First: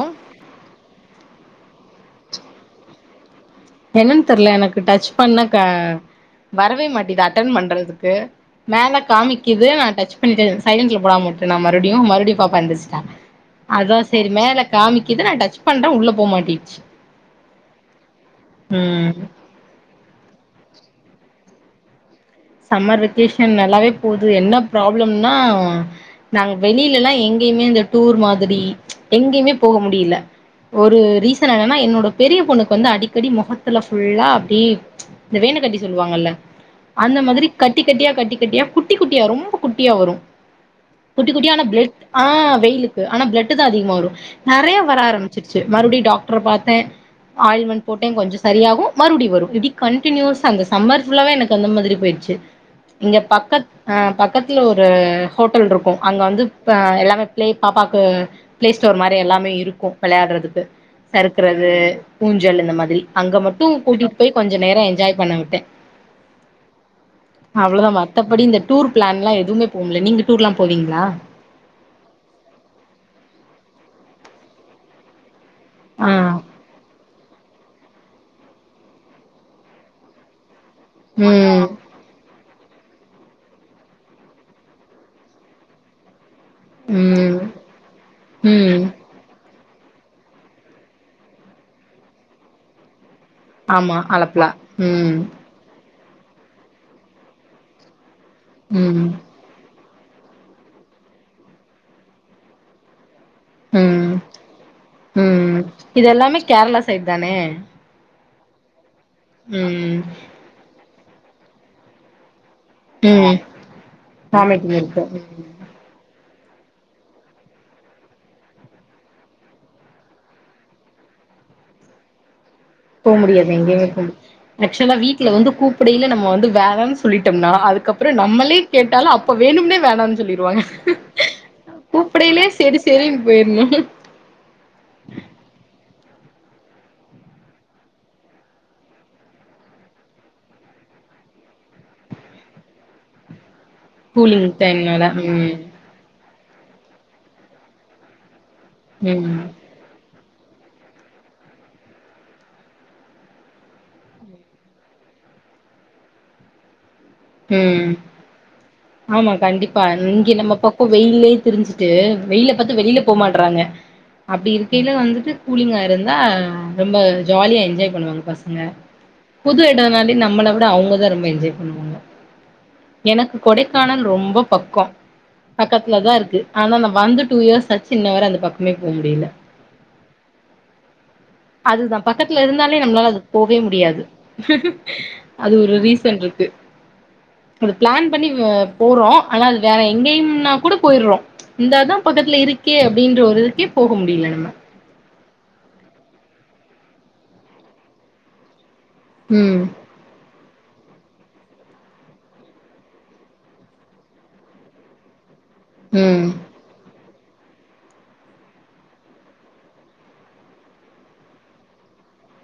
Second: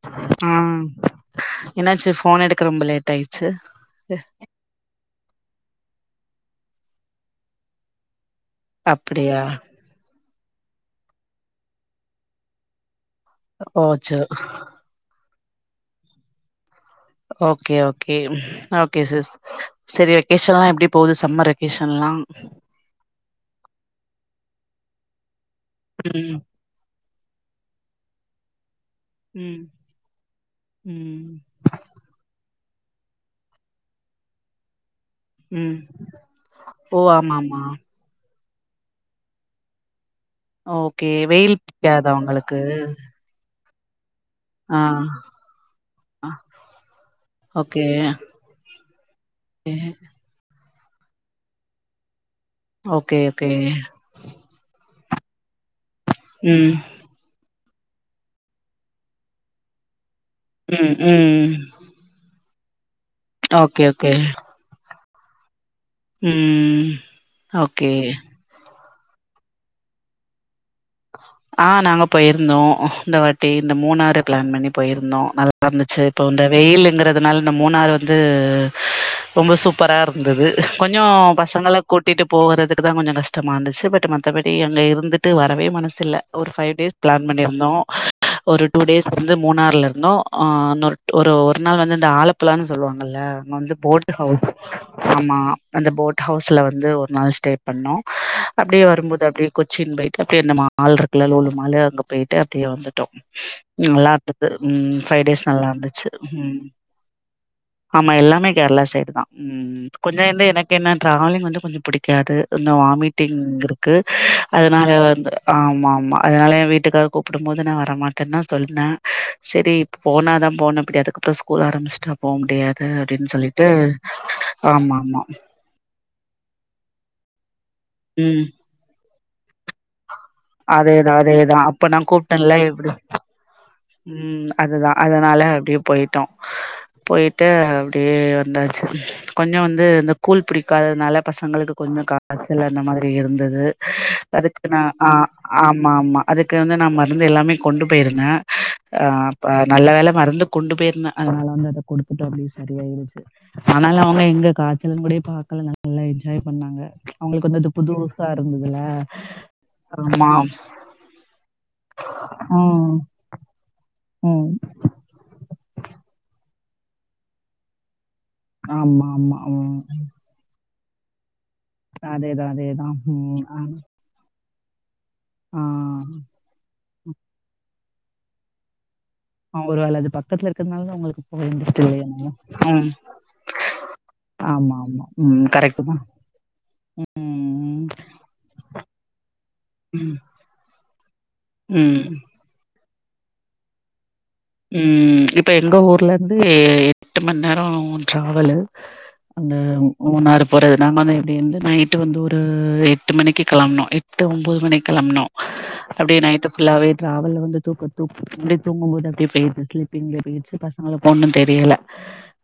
ஒ ஆம் என்னாச்சு ஃபோன் எடுக்க ரொம்ப லேட் ஆயி என்னன்னு தெரியல எனக்கு டச் பண்ண வரவே மாட்டேது அட்டன் பண்றதுக்கு மேல அப்டியா காமிக்குது ஆனா டச் பண்ணிட்டேன் சைலண்ட்ல போடாம விட்டுட்டு நான் மறுபடியும் மறுபடியும் பாப்பா எந்திரிச்சிட்டாங்க அதான் ஓச்சோ சேரி மேல காமிக்குது நான் ட விஷ் பண்ற உள்ள போ மாட்டிச்சு ஓகே ஓ கே ஓகே ம் சிஸ் சரி வெகேசன்ல்லாம் எப்படி போகுது சம்மர் கீ சொல்லாம் சம்மர் வெக்கேஷன் நல்லாவே போகுது என்ன ப்ராப்ளம்னால் ம் நாங்க வெளியிலல்லாம் எங்கயுமே அந்த டூர் மாதிரி எங்கயுமே ம் போக முடியல ஒரு ம் ரீசன் என்னன்னா என்னோட பெரிய பொண்ணுக்கு வந்து அடிக்கடி முகத்துல ஃபுல்லா அப்படி இந்த ம் வேனக்கட்டி சொல்லுவாங்கல்ல ஓ அந்த ஆமா மாதிரி ஆமா கட்டி கட்டியா கட்டி குட்டி குட்டியா ரொம்ப குட்டியா வரும் ஓகே குட்டி குட்டி வெயில் ஆனா பிளட் புடிக்காதா ஆஹ் உங்களுக்கு வெய்லுக்கு ஆனா பிளட் தா அதிகமா வரும் நெறய ஆ வர ஆரம்பிச்சிருச்சு மறுபடியும் ஆ, டாக்டர பார்த்தே ஆயில்மெண்ட் ஓகே போட்டே கொஞ்சம் சரியாகும் மறுபடி வரும் இப்படி கண்டினியூஸா அந்த சமர் புல்லவே எனக்கு அந்த மாரி போயிடுச்சு இங்க ஓகே ஓகே பக்க அஹ் பக்கத்துல ஒரு ஹோட்டல் இருக்கும் அங்க வந்து ம் எல்லாமே பிளே பாப்பாக்கு பிளே ஸ்டோர் மாரி எல்லாமே இருக்கு விளையாடுறதுக்கு ம் ம் சறுக்றது பூஞ்ச சல் இந்த மாதிரி அங்க மட்டும் ஓகே ஓகே கூட்டிட்டு போய் கொஞ்ச நேரொ என்ஜாய் பண்ண விட்டெ ம் அவ்ளோதா ஓகே மத்தபடி இந்த டூர் பிளான்லா எதுவுமே போமுல்ல நீங்க டூர்லாம் ஆஹ் நாங்க போயிருந்தோ இந்த வாட்டி இந்த மூணாறு பிளான் பண்ணி போயிருந்தோ நல்ல ஆந்துச்சு ப்போ ஆ இந்த வெயிலுங்ற அதனால இந்த மூணாறு வந்து ரொம்ப சூப்பரா இருந்துது கொஞ்ஜோ ம் பசங்கள கூட்டிட்டு போகறது தா கொஞ்ஜோ கஷ்டமா இருந்துச்சு பட் மத்தபடி அங்க இருந்துட்டு வரவே மனசில்ல ஒரு ஃபை டேஸ் பிளான் ம் பண்ணிருந்தோ ஒரு டூ ம் டேஸ் வந்து மூணாறுல நொ ஒரு ஒரு நாள் வந்து இந்த ஆலப்புலான்னு சொல்லுவா ல அங்க வந்து ஆமா போட் ஹவுஸ் ஆலப்புழா ம் ஆமா அந்த போட் ஹவுஸ்ள வந்து ஒரு நாள் ஸ்டே பண்ணோ அப்டியே ம் வரும்போது அப்டியே சின் பைட்டு அப்டி என்னம்மா மாள் இருக்குல லூலு மாலு அங்க போயிட்டு அப்டியே வந்துட்டோ நல்லா ம் இருந்துது ஃபை டேஸ் ம் நல்லா இது இருந்துச்சு எல்லாமே ம் கேரளா சைட் தானே ஆமா எல்லாமே கேரளா சைடு ம் கொஞ்ஜோ வந்து எனக்கு என்ன ட்வலிங் வந்து கொஞ்ஜொ புடிக்காது இந்த ம் வாமிட்டிங் இருக்கு வாமிட்டிங் அதனால இருக்கு ம் வந்து ஆமா அதனால என் வீட்டுக்கார் கூப்டும் போது நா வரமாட்டேன்னு சொன்னே சரி இப்போ போன தான் போனேன் அப்டி அதுக்கப்புரொ ஸ்கூல் ஆரமிச்சுட்டா போ முடியாது போ அப்டின்னு முடியாது சொல்லிட்டு எங்கேயுமே போ ஆக்சுவலா ஆமாமா. வீட்டுல வந்து கூப்டையில நம்ம வந்து வேலைன்னு சொல்லிட்டோம்னா அதுக் அப்புரொ ம் நம்மளே வேணும்னே வேணனு சொல்லி அதேதா அதேதா அப்பனா கூப்டேன்ல செரி எப்டி செரின்னு போயிரணு ம் அதுதா அதனால அப்டியே போயிட்டோ போயிட்டு அப்டியே வந்தாச்சு கொஞ்ஜொ வந்து இந்த கூழ் பிடிக்காததுனால பசங்களுக்கு கொஞ்ஜொ காச்சல் அந்த மாதிரி இருந்துது கூலிங் அதுக்கு நா டைம்னால ஆ ஆமா ஆமா அதுக்கு வந்து நான் மருந்து எல்லாமே கொண்டு போயிருந்தேங்க ம் ஆஹ் ம் அப்ப நல்ல வேலை மருந்து கொண்டு போயிருந்தேன் அதனால வந்து அதை கொடுத்துட்டோம் அப்படியே சரிய ஆயிடுச்சு அதனால அவங்க எங்க காய்ச்சலங்கூடே பாக்கலங்க நல்லா என்ஜாய் பண்ணாங்க அவங்களுக்கு வந்து அது உம் புதுசா இருந்ததுல ஆமா கண்டிப்பா ஆமா இங்க நம்ம பக்கம் வெயில்லயே திரிஞ்சுட்டு வெயில பாத்து ம் வெளில போமா பண்றாங்க ம் அப்படி இருக்கைல வந்துட்டு கூலிங்க ஆஹ் இருந்தா ரொம்ப ஜாலியா என்ஜாய் பண்ணுவாங் பசங்க ஆமா ஆமா புது ம் இடனாலே நம்மள விட அவங்க தா அதா ரொம்ப என்ஜாய் பண்ணுவாங்க அதேதான் அதேதான் உம் ஆஹ் பக்கொம் பக்கத்துல தான் இருக்கு ஆனா நா வந்து டூ இயர்ஸ் சின்னவர் அந்த பக்கமே போ முடியல ஒருவேள அது பக்கத்துல இருக்கிறதுனால உங்களுக்கு போக இன்ட்ரெஸ்ட் இல்லையோ அதுதான் என்னவோ. பக்கத்துல இருந்தாலே ம். நம்மளால அது போவே முடியாது ஆமா, ஹ்ம்ம் ஆமா. ம் அது ஒரு கரெக்ட்டு தான். ரீசன் இருக்கு அது ம். பிளான் பண்ணி போறோம் ஆனா அது வேற ம், எங்கேயும்னா கூட போய்ட்றோம் இந்தா ம். தான் பக்கத்துல இருக்கே கே அப்படின்ற ஒரு இதுக்கே போக முடில உம் இப்போ எங்கள் ஊர்லேருந்து எட்டு மணிநேரம் ட்ராவல் அந்த ம் மூ [unintelligible] போறது நாங்க வந்து எப்படி வந்து நைட்டு வந்து ஒரு எட்டு மணிக்கு கெளம்புனோம் எட்டு ஒம்பது மணிக்கு கெளம்புனொ அப்படிய ம் நைட்டு ஃபுல்லாவே டிராவல் வந்து தூக்க தூக்க தூங்கும் போது அப்டியே ஸ்லிப்பிங் போயாச்சு பசங்களுக்கு ஒன்னும் தெரியல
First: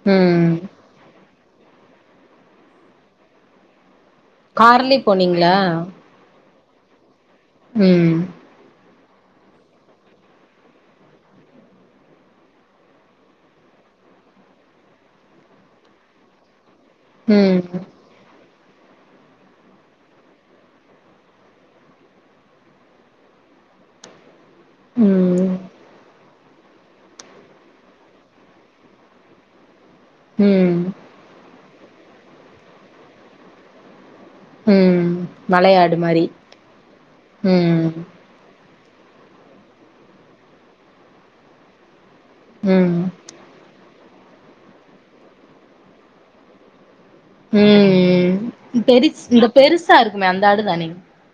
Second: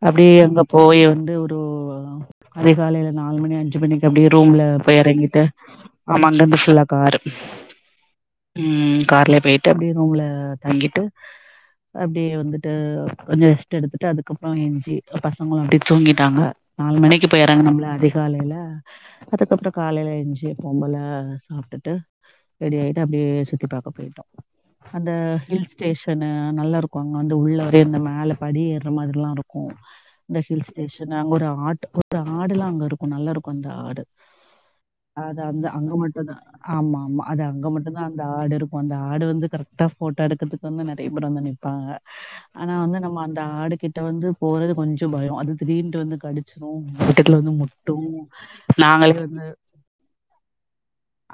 அப்படியே ம் அங்க போய் வந்து டோ வா அதிகாலைல நாலு மணி அஞ்சு மணிக் அப்டியே ரூம்ல கார்லயே போய் எறங்கிட்டு போனீங்களா ஆமா அந்த மிஸ் ல்ல காரு ம் உம் கார்லயே போயிட்டு அப்டியே ரூம்ல தங்கிட்டு அப்டியே வந்துட்டு கொஞ்சோ ரெஸ்ட் எடுத்துட்டு அதுக்கப்புறோ எஞ்சி பசங்களு அப்டியே தூங்கிட்டாங்க நாலு மணிக்கு போய் ம் இறங்கனம்ல அதிகாலைல அதுக்கப்புறோ காலையில எஞ்சி எப்பம்போல சாப்டுட்டு ரெடி ஆயிட்டு அப்டியே சுத்தி பாக்க போயிட்டோ அந்த ம் ஹில்ஸ்டேஷனு நல்லா இருக்கூ அங்க வந்து உள்ள வர இந்த மேல படி ஏறுற மாரில்லா இருக்கூ இந்த ம் ஹில்ஸ்டேஷன் அங்க ஒரு ஆட் ஒரு ஆடுலா அங்க இருக்கூ நல்லா இருக்கூ அந்த ஆடு ம் அது அந்த அங்க மலையாடு மாரி மட்டும்தா ஆமா ஆமா அது அங்க ம் மட்டும்தா அந்த ஆடு இருக் அந்த ஆடு வந்து கரெக்ட்டா போட்டோ எடுக்குறதுக்கு வந்து அந் இப்பறம் மா நிப்பாங்க ஆனா ம் வந்து நம்ம அந்த ஆடுகிட் ட்ட வந்து போறது கொஞ்சோ பயோ அது தீடிர்னுட்டு வந்து கடிச்சிறோ உஹம் நாங்களே பெருஸ் வந்து இந்த பெருசா இருக்குமே அந்த ஆடு தானே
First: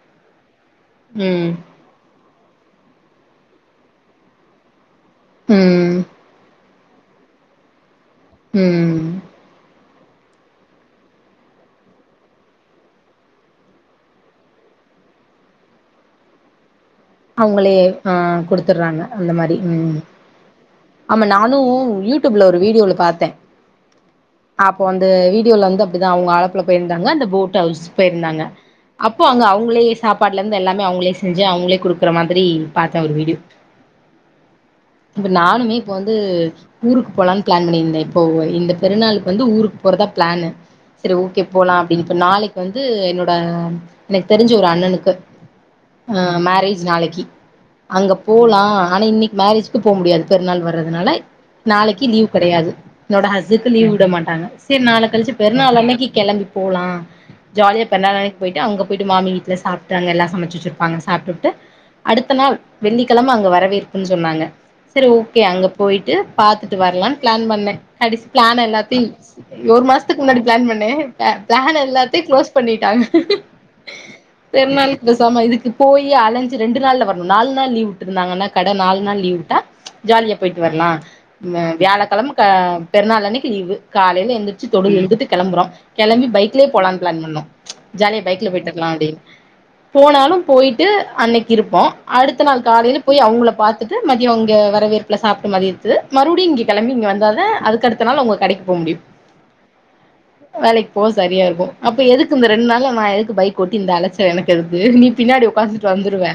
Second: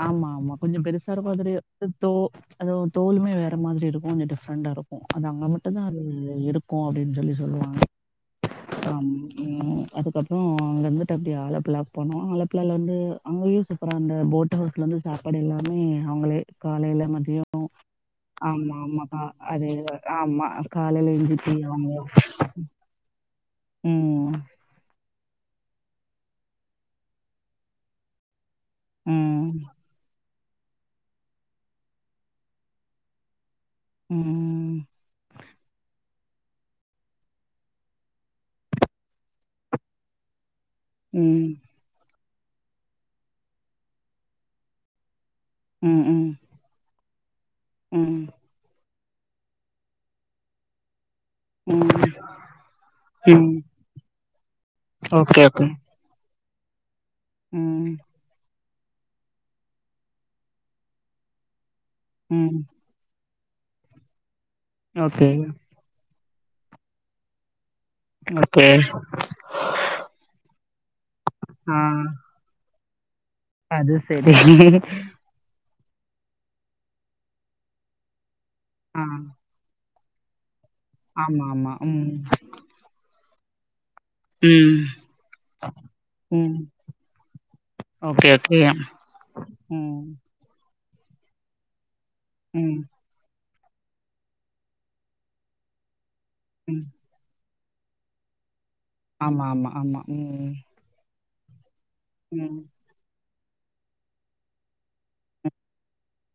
ஆமா ஆமா கொஞ்சோ பெருசாருக்கோ ம் அதோடய தோ அதுவும் தோலுமே வேற மாரி இருக்கோ கொஞ்சோ டிஃப்ரெண்டா இருக் அது அங்க மட்டும்தா ம் அது இருக் இருக்கும் அப்டின்னு சொல்லி சொல்லுவாங்க ம் ஆம் உம் அதுக்கப்புறோ அங்க இருந்துட்டு அப்டியே ஆலப்புழா போனோ ஆலப்புழால இருந்து அங்கேயு சூப்பரா அந்த போட் ஹவுஸ்ல இருந்து சாப்பாடு எல்லாமே அவுங்களே அவுங்களேயே ஆஹ் குடுத்துட்ராங்க ஆமாக்கா அந்தமாரி அது இம் ஆமா காலையில ஆமா எஞ்சி டீ நானு அவங்க யூடூப்ல ஓரு வீடியோல பாத்தே ம் அப்போ அந்த வீடியோல வந் அப்டிதா அவுங்க ஆலப்புலா போயிருந்தாங்க அந்த போட் ஹவுஸ் போயிருந்தாங்க அப்போ அங்க ம் அவுங்களே சாப் சாப்பாடுல இருந்து எல்லாம அவுங்களே செஞ்சி அவுங்கள குடு இருக்கற மாதிரி பாத்தே ஒரு வீடியோ ம் இப்ப நானுமே இப்போ வந்து வந்து ஊருக்கு போலான்னு பிளான் பண்ணியிருந்தே இப்போ இந்த பெருநாளுக்கு வந்து ஊருக்கு போறதா பிளானு சரி ம் ஓகே ம் போகலா அப்டின்னு இப்ப நாளைக்கு வந்து என்னோட எனக்கு தெரிஞ்ச ஒரு அண்ணனுக்கு ம் ஆஹ் மாறி நாளைக்கு அங்க ம் ம் போலாம் ஆனா இன்னைக்கு மேரேஜ்க்கு போக முடியாது பெருநாள்வறதுனால நாளைக்கு லீவ் கிடையாது என்னோட ம் ஹஸ்க்கு லீவ் விட மாட்டாங்க சரி நாள கழிச்சு ஓகே பெரு ஓகே நாள் அன்னைக்கு கிளம்பி போளாம் ஜாலியா ம் பெருள் நாள் அன்னைக்கு போயிட்டு அங்க போயிட்டு மாமி வீட்டல சாப்டு அங்க எல்லாம் சமைச்சு வேச்சிருப்பாங்க சாப்டுட்டு அடுத்த நாள் ம் வெள்ளிக்கிழம அங்க வரவேற்புன்னு சொன்னாங்க சரி ஓகே அங்க போயிட்டு பாத்துட்டு வரலான் பிளான் பண்ணேன் கடிசு பிளான் ஓகே எல்லாத்தியும் ஒரு மாஸ்த்துக்கு முன்னாடி பிளான் பண்ணேன் ஆ பிளான் எல்லாத்தையும் க்ளோஸ் பண்ணிட் [unintelligible] அது சேரி போயி ஆலஞ் ரெண்டு நாள்ல வரும் நாலு நாள் லீவ் விட்ருந்தாங்கன்னா கடை நாலு ஆ நாள் லீவ் விட்டா ஜாலிய போயிட்டு வர்லாம் ஆமா ஆமா ம் வியாழக்கழம்க பெருநாள் அன்னிக் திளிவு காலைல எந்திர்ச்சு ம் தொழுக இழுந்துட்டு கிளம்புறோம் கிளம்பி ம் பைக்லயே போலான்னு பிளான் பண்ணோம் ஜாலியா ஓகே பைக்ல ஓகே போயிட் வரலாம் அப்படின்னு ம் போனாலும் போயி போயிட்டு டு அன்னைக் இருப்போம் அடுத்த நாள் ம் காலையில போய் அவங்கள பார்த்துட்டு மதியம் அங்க வரவேற்புல சாப்ட மதியத்து மறுவ்டியும் இங்கே ம் கிளம்பி இங்கே வந்தாதான் அதுக்கடுத்த நாள் உங்க கிடைக் ஆமா ஆமா ஆமா உம் ம் வேலைக்கு போக சரியா இருக்கும் அப்ப எதுக்கு இந்த ம் ரெண்டு நாள்ல நான் எதுக்கு பைக் கூட்டி இந்த அலைச்ச எனக்கு எதுகு நீ பின்னாடி உக்காந்துட்டு வந்துருவ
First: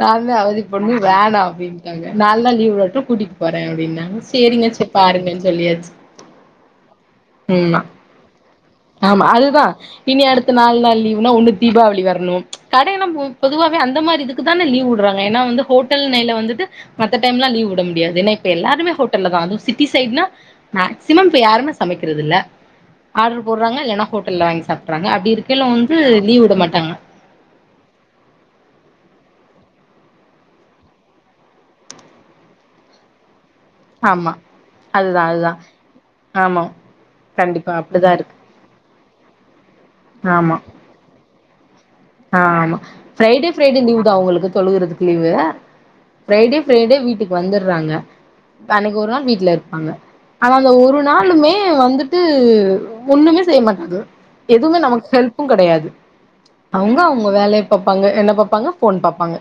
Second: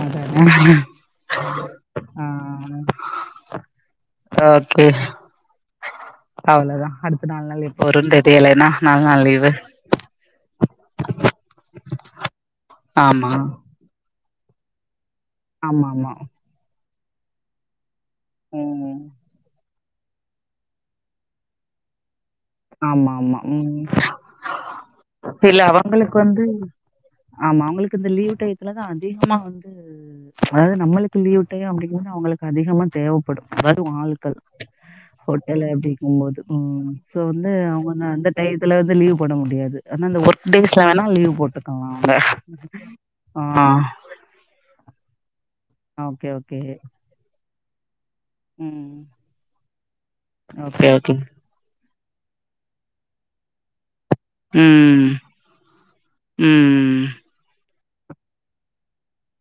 நா தா அதானே அவதி பட்ணும் வேணாம் அப்படின்டாங்க ஆ நாலு நாள் லீவ் விளட்டும் கூட்டிட்டு போறேன் அப்படின்னாங்க செரிங்க ஓகே சரி பாருங்கன்னு சொல்லியாச்சு அவ்ளோதா அடுத்த நாலு நாள் உம் எப்ப வரும்னு தெரியல ஏன்னா நாலு நாள் ஆமா லீவு அதுதான் இனி அடுத்த நாலு நாள் லீவ்னா ஒன்னு தீபாவளி வர்ணும் கடைல்லாம் ஆமா பொதுவாவே அந்த மாரி இதுக் க்குதான லீவ் வுடுறாங்க ஏன்னா வந்து ஆமா ஹோட்டல் ஆமா நைய்ல வந்துட்டு மத்த டைம்லா லீவ் விட முடியத் னப் எல்லாருமே ம் ஹோட்டல்லா த சிட்டி சைட்னா மேக்சிமம் இப்ப யாருமே சமைக்கறது இல்ல ஆமா ஆமா ஆர்டர் போடுறாங்க உம் இல்லன்னா ஹோட்டல்ல வாங்கி சாப்ட்றாங்க அப்டி இல்ல இருக்கையில அவங்களுக்கு லீவ் வந்து விட மாட்டாங்க ஆமா அவங்களுக்கு இந்த லீவு டையத்துலதா அதிகமா வந்து அதாவது நம்மளுக்கு லீவ் டையோ அப்படிங்போது அவங்களுக்கு அதிகமா தேவபடும் அதாவ்து ஆமா ஆள்கள் அதுதா அதுதா ஹோட்டல எப்டிக்கும்போது ஆமா உம் வந்து கண்டிப்பா அவங்க அப்டிதா அந்த இருக்கு டையத்ல அதாவ்து லீவ் போட முடியாது ஏனா இந்த ஒர்க் டேஸ்ல வேணா லீவ் போட்டு ஆஹ் ஆமா ஃப்ரைடே ஆ ஃப்ரைடே லீவு் தா அவங்களுக்கு தொழுறதுக்கு leave okay okay Friday Friday வீட்டுக்கு வந்து றாங்க அன்னைக்கு ம் ஒரு நாள் வீட்டுல இருப்பாங்க ஆனா அந்த ஓகே ஒரு ஓகே நாளுமே வந்துட்டு ஒண்ணுமே செய்ய மாட்டாது எதுவுமே நமக்கு ம் ஹெல்ப்பும் கிடையாது அவங்க ம் அவங்க வேலை பாப்பாங்க என்ன பாப்பாங்க போன் பாப்பாங்க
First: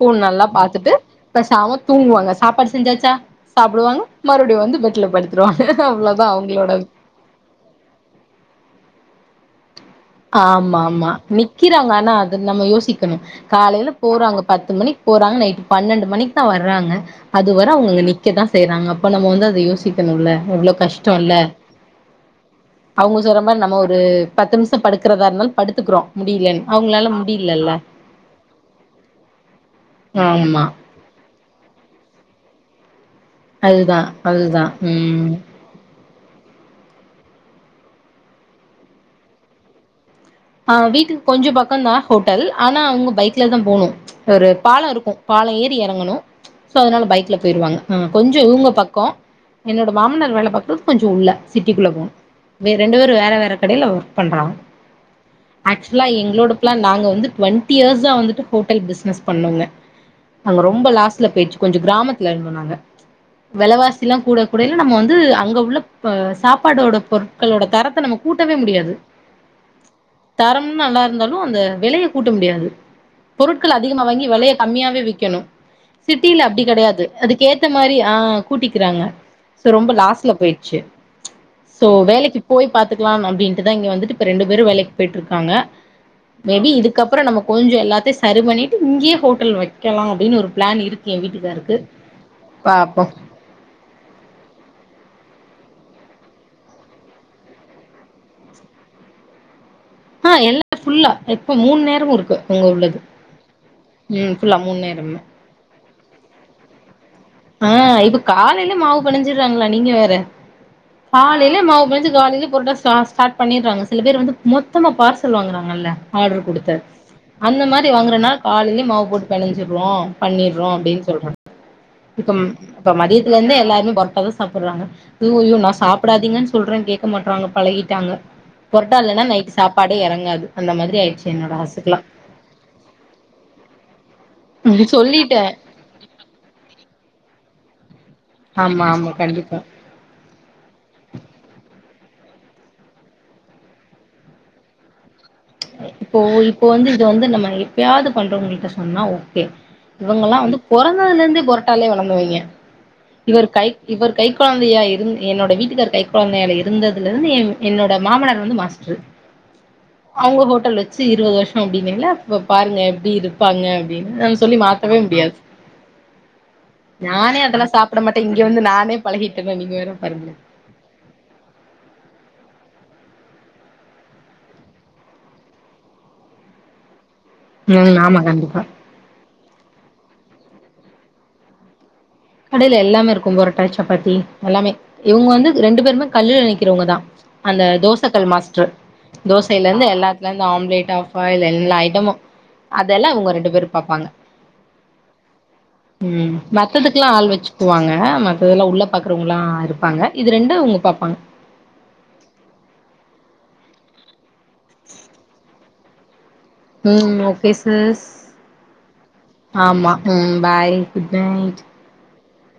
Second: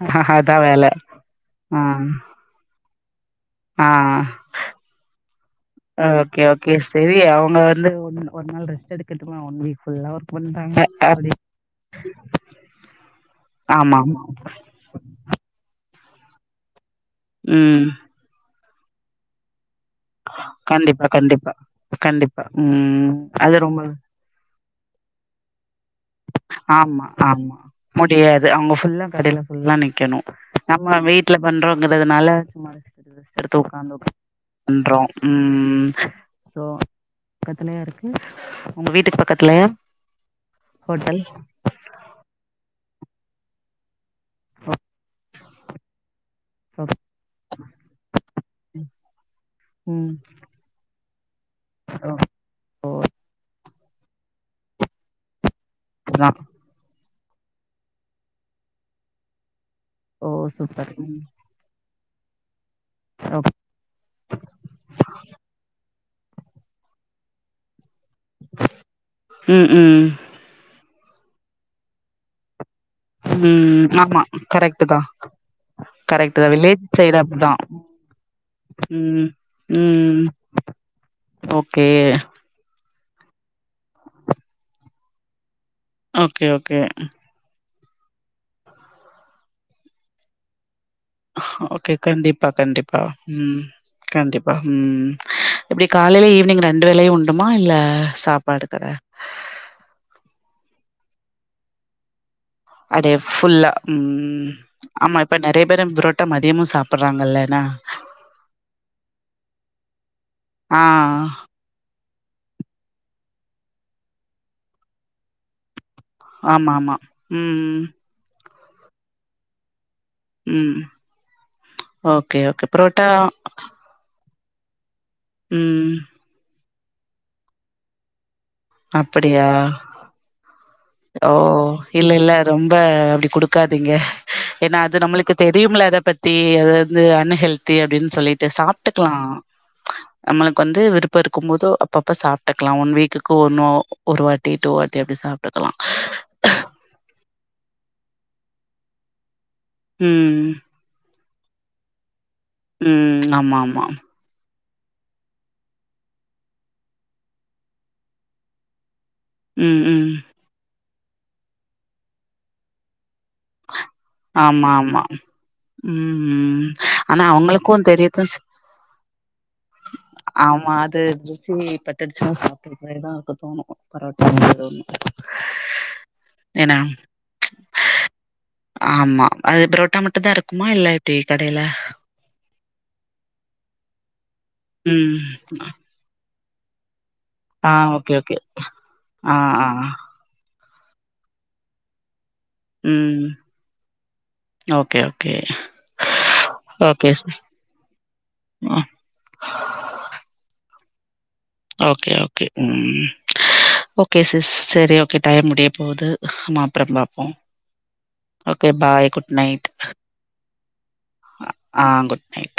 பூன் நல்லா அதா வேல பார்த்துட்டு பேசாம தூங்குவாங்க சாப்பாடு செஞ்சாச்சா சாப்டுவாங்க ஆஹ் மறுபடியு வந்து பெட்ல படுத்துருவாங்க அவ்ளோதா ஓகே அவங்களோட ஓகே சரி அவங்க வந்து ஒ ஒரு நாள் ரெஸ்ட் எக்க [unintelligible] ஆமா ஆமா நிக்கிறாங்க ஆனா அது நம்ம யோசிக்கணும் காலையில ஆமா ஆமா போறாங்க பத்து மணிக்கு போறாங்க நைட்டு பன்னெண்டு மணிக்கு தா வர்றாங்க அது வர ம் அவங்க நிக்கதான் செய்றாங்க அப்ப நம் வந்து அத யோசிக்க ணும்ல்ல எவ்ளவு கண்டிப்பா கஷ்டம் இல்ல கண்டிப்பா கண்டிப்பா ம் அவங்க சொல்ற அது மாதிரி நம்ம ரொம்ப ஒரு பத்துமிஷ இருக்கிறத இருந்தாலு படுத்துக்கிறோ முடியலன்னு ஆமா அவங்களால ஆமா முடியலல்ல முடியாது அவங்க புல்லா கடையில புல்லா நிக்கணும் ஆமா நம்ம வேட் வீட்ல பண்றோங்கிறதுனால [inaudible] உட்கார்ந்து அதுதா அதுதா பண்றோம் ம் உம் சோ பக்கத்தலயா இருக்கு உங்க வீட்டுக்கு பக்கத்துலயா ஆ ஹோட்டல் வீட்டுக்கு கொஞ்ச பக்கந்தா ஹோட்டல் அ னா அவுங்க பைக்லதா போகணு ஒரு பால இருக்கு பால ஏறி எறங்கணு ஸோ அதனால பைக்ல போயிருவாங்க கொஞ்ச இவங்க பக்க என்னோட ம் மாமனார் வேல பாக்கறது கொஞ்ச உள்ள சிட்டிக்குள்ள போகணு வே ஓ ரெண்டு பேரு வேற வேற கடைல ஒர்க் பண்றாங் ஆக்சுவலா எங்களோட பிளான் நாங்க வந்து டுவெண்டி இயர்ஸா வந்துட்டு ஹோட்டல் பிசினஸ் பண்ணோங்க ஓ அங்க சூப்பர் ரொம்ப ம் லாஸ்ல போயிடுச்சு கொஞ்ச கிராமத் லைன் பண்ணாங்க ஓகே வெலவாசிலா கூட கூடைல நம்ம வந்து அங்க உள்ள இப்ப சாப்பாடோட பொருட்களோட தரத் த நம்ம கூட்டவே முடியாது ம் ம் தரம் நல்லாரு ந்தாலு அந்த வெலைய கூட்ட முடியாது பொருட்கள் ம் அதிகமா ஆமா வாங்கி வெலைய கரெக்ட் கம்மியாவே தா விக்கணு கரெக்ட் சிட்டில தா அப்டி வில்லேஜ் கெடையாது சைடு அதுக்கு அப்டிதா ஏத்த மாரி ஆ கூட்டிக்கிறாங்க ம் சோ ரொம்ப ம் லாஸ்ல போயிடுச்சு ஓகே சோ வேலைக்கு போய் பாத் துக்லாம் அப்டின்ட்டுதா இங்க வந்துட்டு இப்ப ரெண்டு பேரும் வேலைக்கு போயிட்ருக்காங்க ஓகே மேபி ஓகே இதுக்கப்புறம் நம்ம கொஞ்சம் எல்லா செரி பண்ணிட்டு இங்கேயே ஹோட்டல் வைக்கலாம் அப்படின்னு ஒரு பிளான் இரு ஓகே கண்டிப்பா கண்டிப்பா ம் ம் கண்டிப்பா ம் எப்படி காலையில ஈவினிங் ரெண்டு வேளையும் உண்டுமா இல்ல சாப்பாடு கடை ஆ எல்லாம் ஃபுல்லா இப்ப மூணு நேரமும் இருக்கு. உங்க உள்ளது அதே ஃபுல்லா ம் ம்ம்ம் ஃபுல்லா மூணு ஆமா இப்ப நிறைய பேரும் புரோ ட்டா மதியமும் சாப் ம் இப்ப காலையில மாவு பெனஞ்சிடறாங்களே நீங்க வேற ஆ காலைல மாவுப் பெனஞ்சு காலையிலே புரோட்டா ஸ்டார்ட் பண்ணிடுறாங்க சில பேர் வந்து மொத்தமா பார்சல் வாங்குறாங்கல்ல ஆர்டரு ஆமா கொடுத்து ஆமா அந்த ம் மாதிரி வாங்குறனா காலையிலேயே மாவு போட்டு பெனஞ்சுசிருவோம் பண்ணிறோம் ம் அப்படின்னு சொல்றாங் இப்ப ஓகே ஓகே இப்ப புரோட்டா மதியத்துல இருந்தே எல்லாரும் பார்சல் அதா சாப்பிடுறாங்க ஓ நா ம் சாப்பிடாதீங்கன்னு சொல்றேன் கேட்க மாட்றாங்க பழகிட்டாங்க. பொரட்டா இல்லைன்னா அப்படியா நைட்டு சாப்பாடே எறங்காது அந்த மாரி ஓ இல்ல இல்ல ரொம்ப அப்டி குடுக்காதீங்க. ஏன்னா அது நம்மளுக்கு சொல்லிட்டே தெரியும்ல அத பத்தி அது வந்து அன்ஹெல்த் தேடுன் சொல்லிட்டு ஆமா ஆமா சாப்பிட்டுக்கலாம் கண்டிப்பா நம்மளுக்கு வந்து விருப்பம் இருக்கும் போது அப்பப்ப சாப்பிட்டுக்கலாம் ஒன் வீக்கு ஒ ஒருவ வாட்டி டூ வாட்டி அப்படி சா இப்போ இப்போ வந்து இது வந்து நம்ம எப்பயாவது பண்றோவங்களிட்ட சொன்னா ஓக்கே இவங்க எல்லா ம் வந்து பொறந்ததுல இருந்து பொரட்டாலே வளந்தவைங்க ம் இவர் ஆமா கை ஆமா இவர் கை குழ குழந்தையா இருந் என்னோட வீட்டுக்காரு கை குழந்தையால இருந்ததுல இருந்து என்னோட மாமனார் வந்து மாஸ்டரு ம் ம் அவங்க ஹோட்டல் வச் ச்சு இருபது வருஷம் அப்படின்னிங்கல இப்போ பாருங்க எப்படி இருப்பாங்க அப்டின்னு நம்ம சொல்லி ஆமா மாத்தவே ஆமா முடியாது ம் ம் ஆனா நானே அதெல்லா அவங்களுக்கு சாப்ட தெரியுது மாட்டே இங்க வந்து நானே பழகிட்டேன்னா நீங்க வேற பாருங்களே ஆமா அது ருசி பட்டுடுச்சுன்னா இதுக்கு முன்னாடிதா தோணும் பரோட்டா [unintelligible] ஏனா ம் ஆமா கண்டிப்பா ஆமா அது புரோட்டா மட்டுதா இருக்குமா இல்ல இப்டி கடைல கடையில எல்லாமே இருக்கும் பொரட்டா சப்பாத்தி எல்லாமே ம் இவங்க வந்து ரெண்டு பேருமே கல்லுல நிக்க இருக்கவங்கதா அந்த ஆ ஓகே தோசக்கல் ஓகே மாஸ்ட்ரு ஆ தோசையில ஆ இருந்து எல்லாத்துல இருந்து ஆம்லேட் ஆஃபாயில் எல்லா ஐட்டமு அதெல்லா ம் இவங்க ரெண்டு பேரும் பாப்பாங்க ஓகே ஓகே ம் மத்ததுக் ஓகே ஆள் சிஸ் வச்சுக்குவாங்க மத்ததுல்லா அ உள்ள பாக்குறவங்காளா இருப்பாங்க இது ரெண்டு ங்க பாப்பாங்க ஓகே ஓகே ம் ஓகே சிஸ் சரி ஓகே டைம் முடிய போது ம் okay sis okay bye good night ஆமா ம் பாய் குட் நைட் ஆ குட் நைட்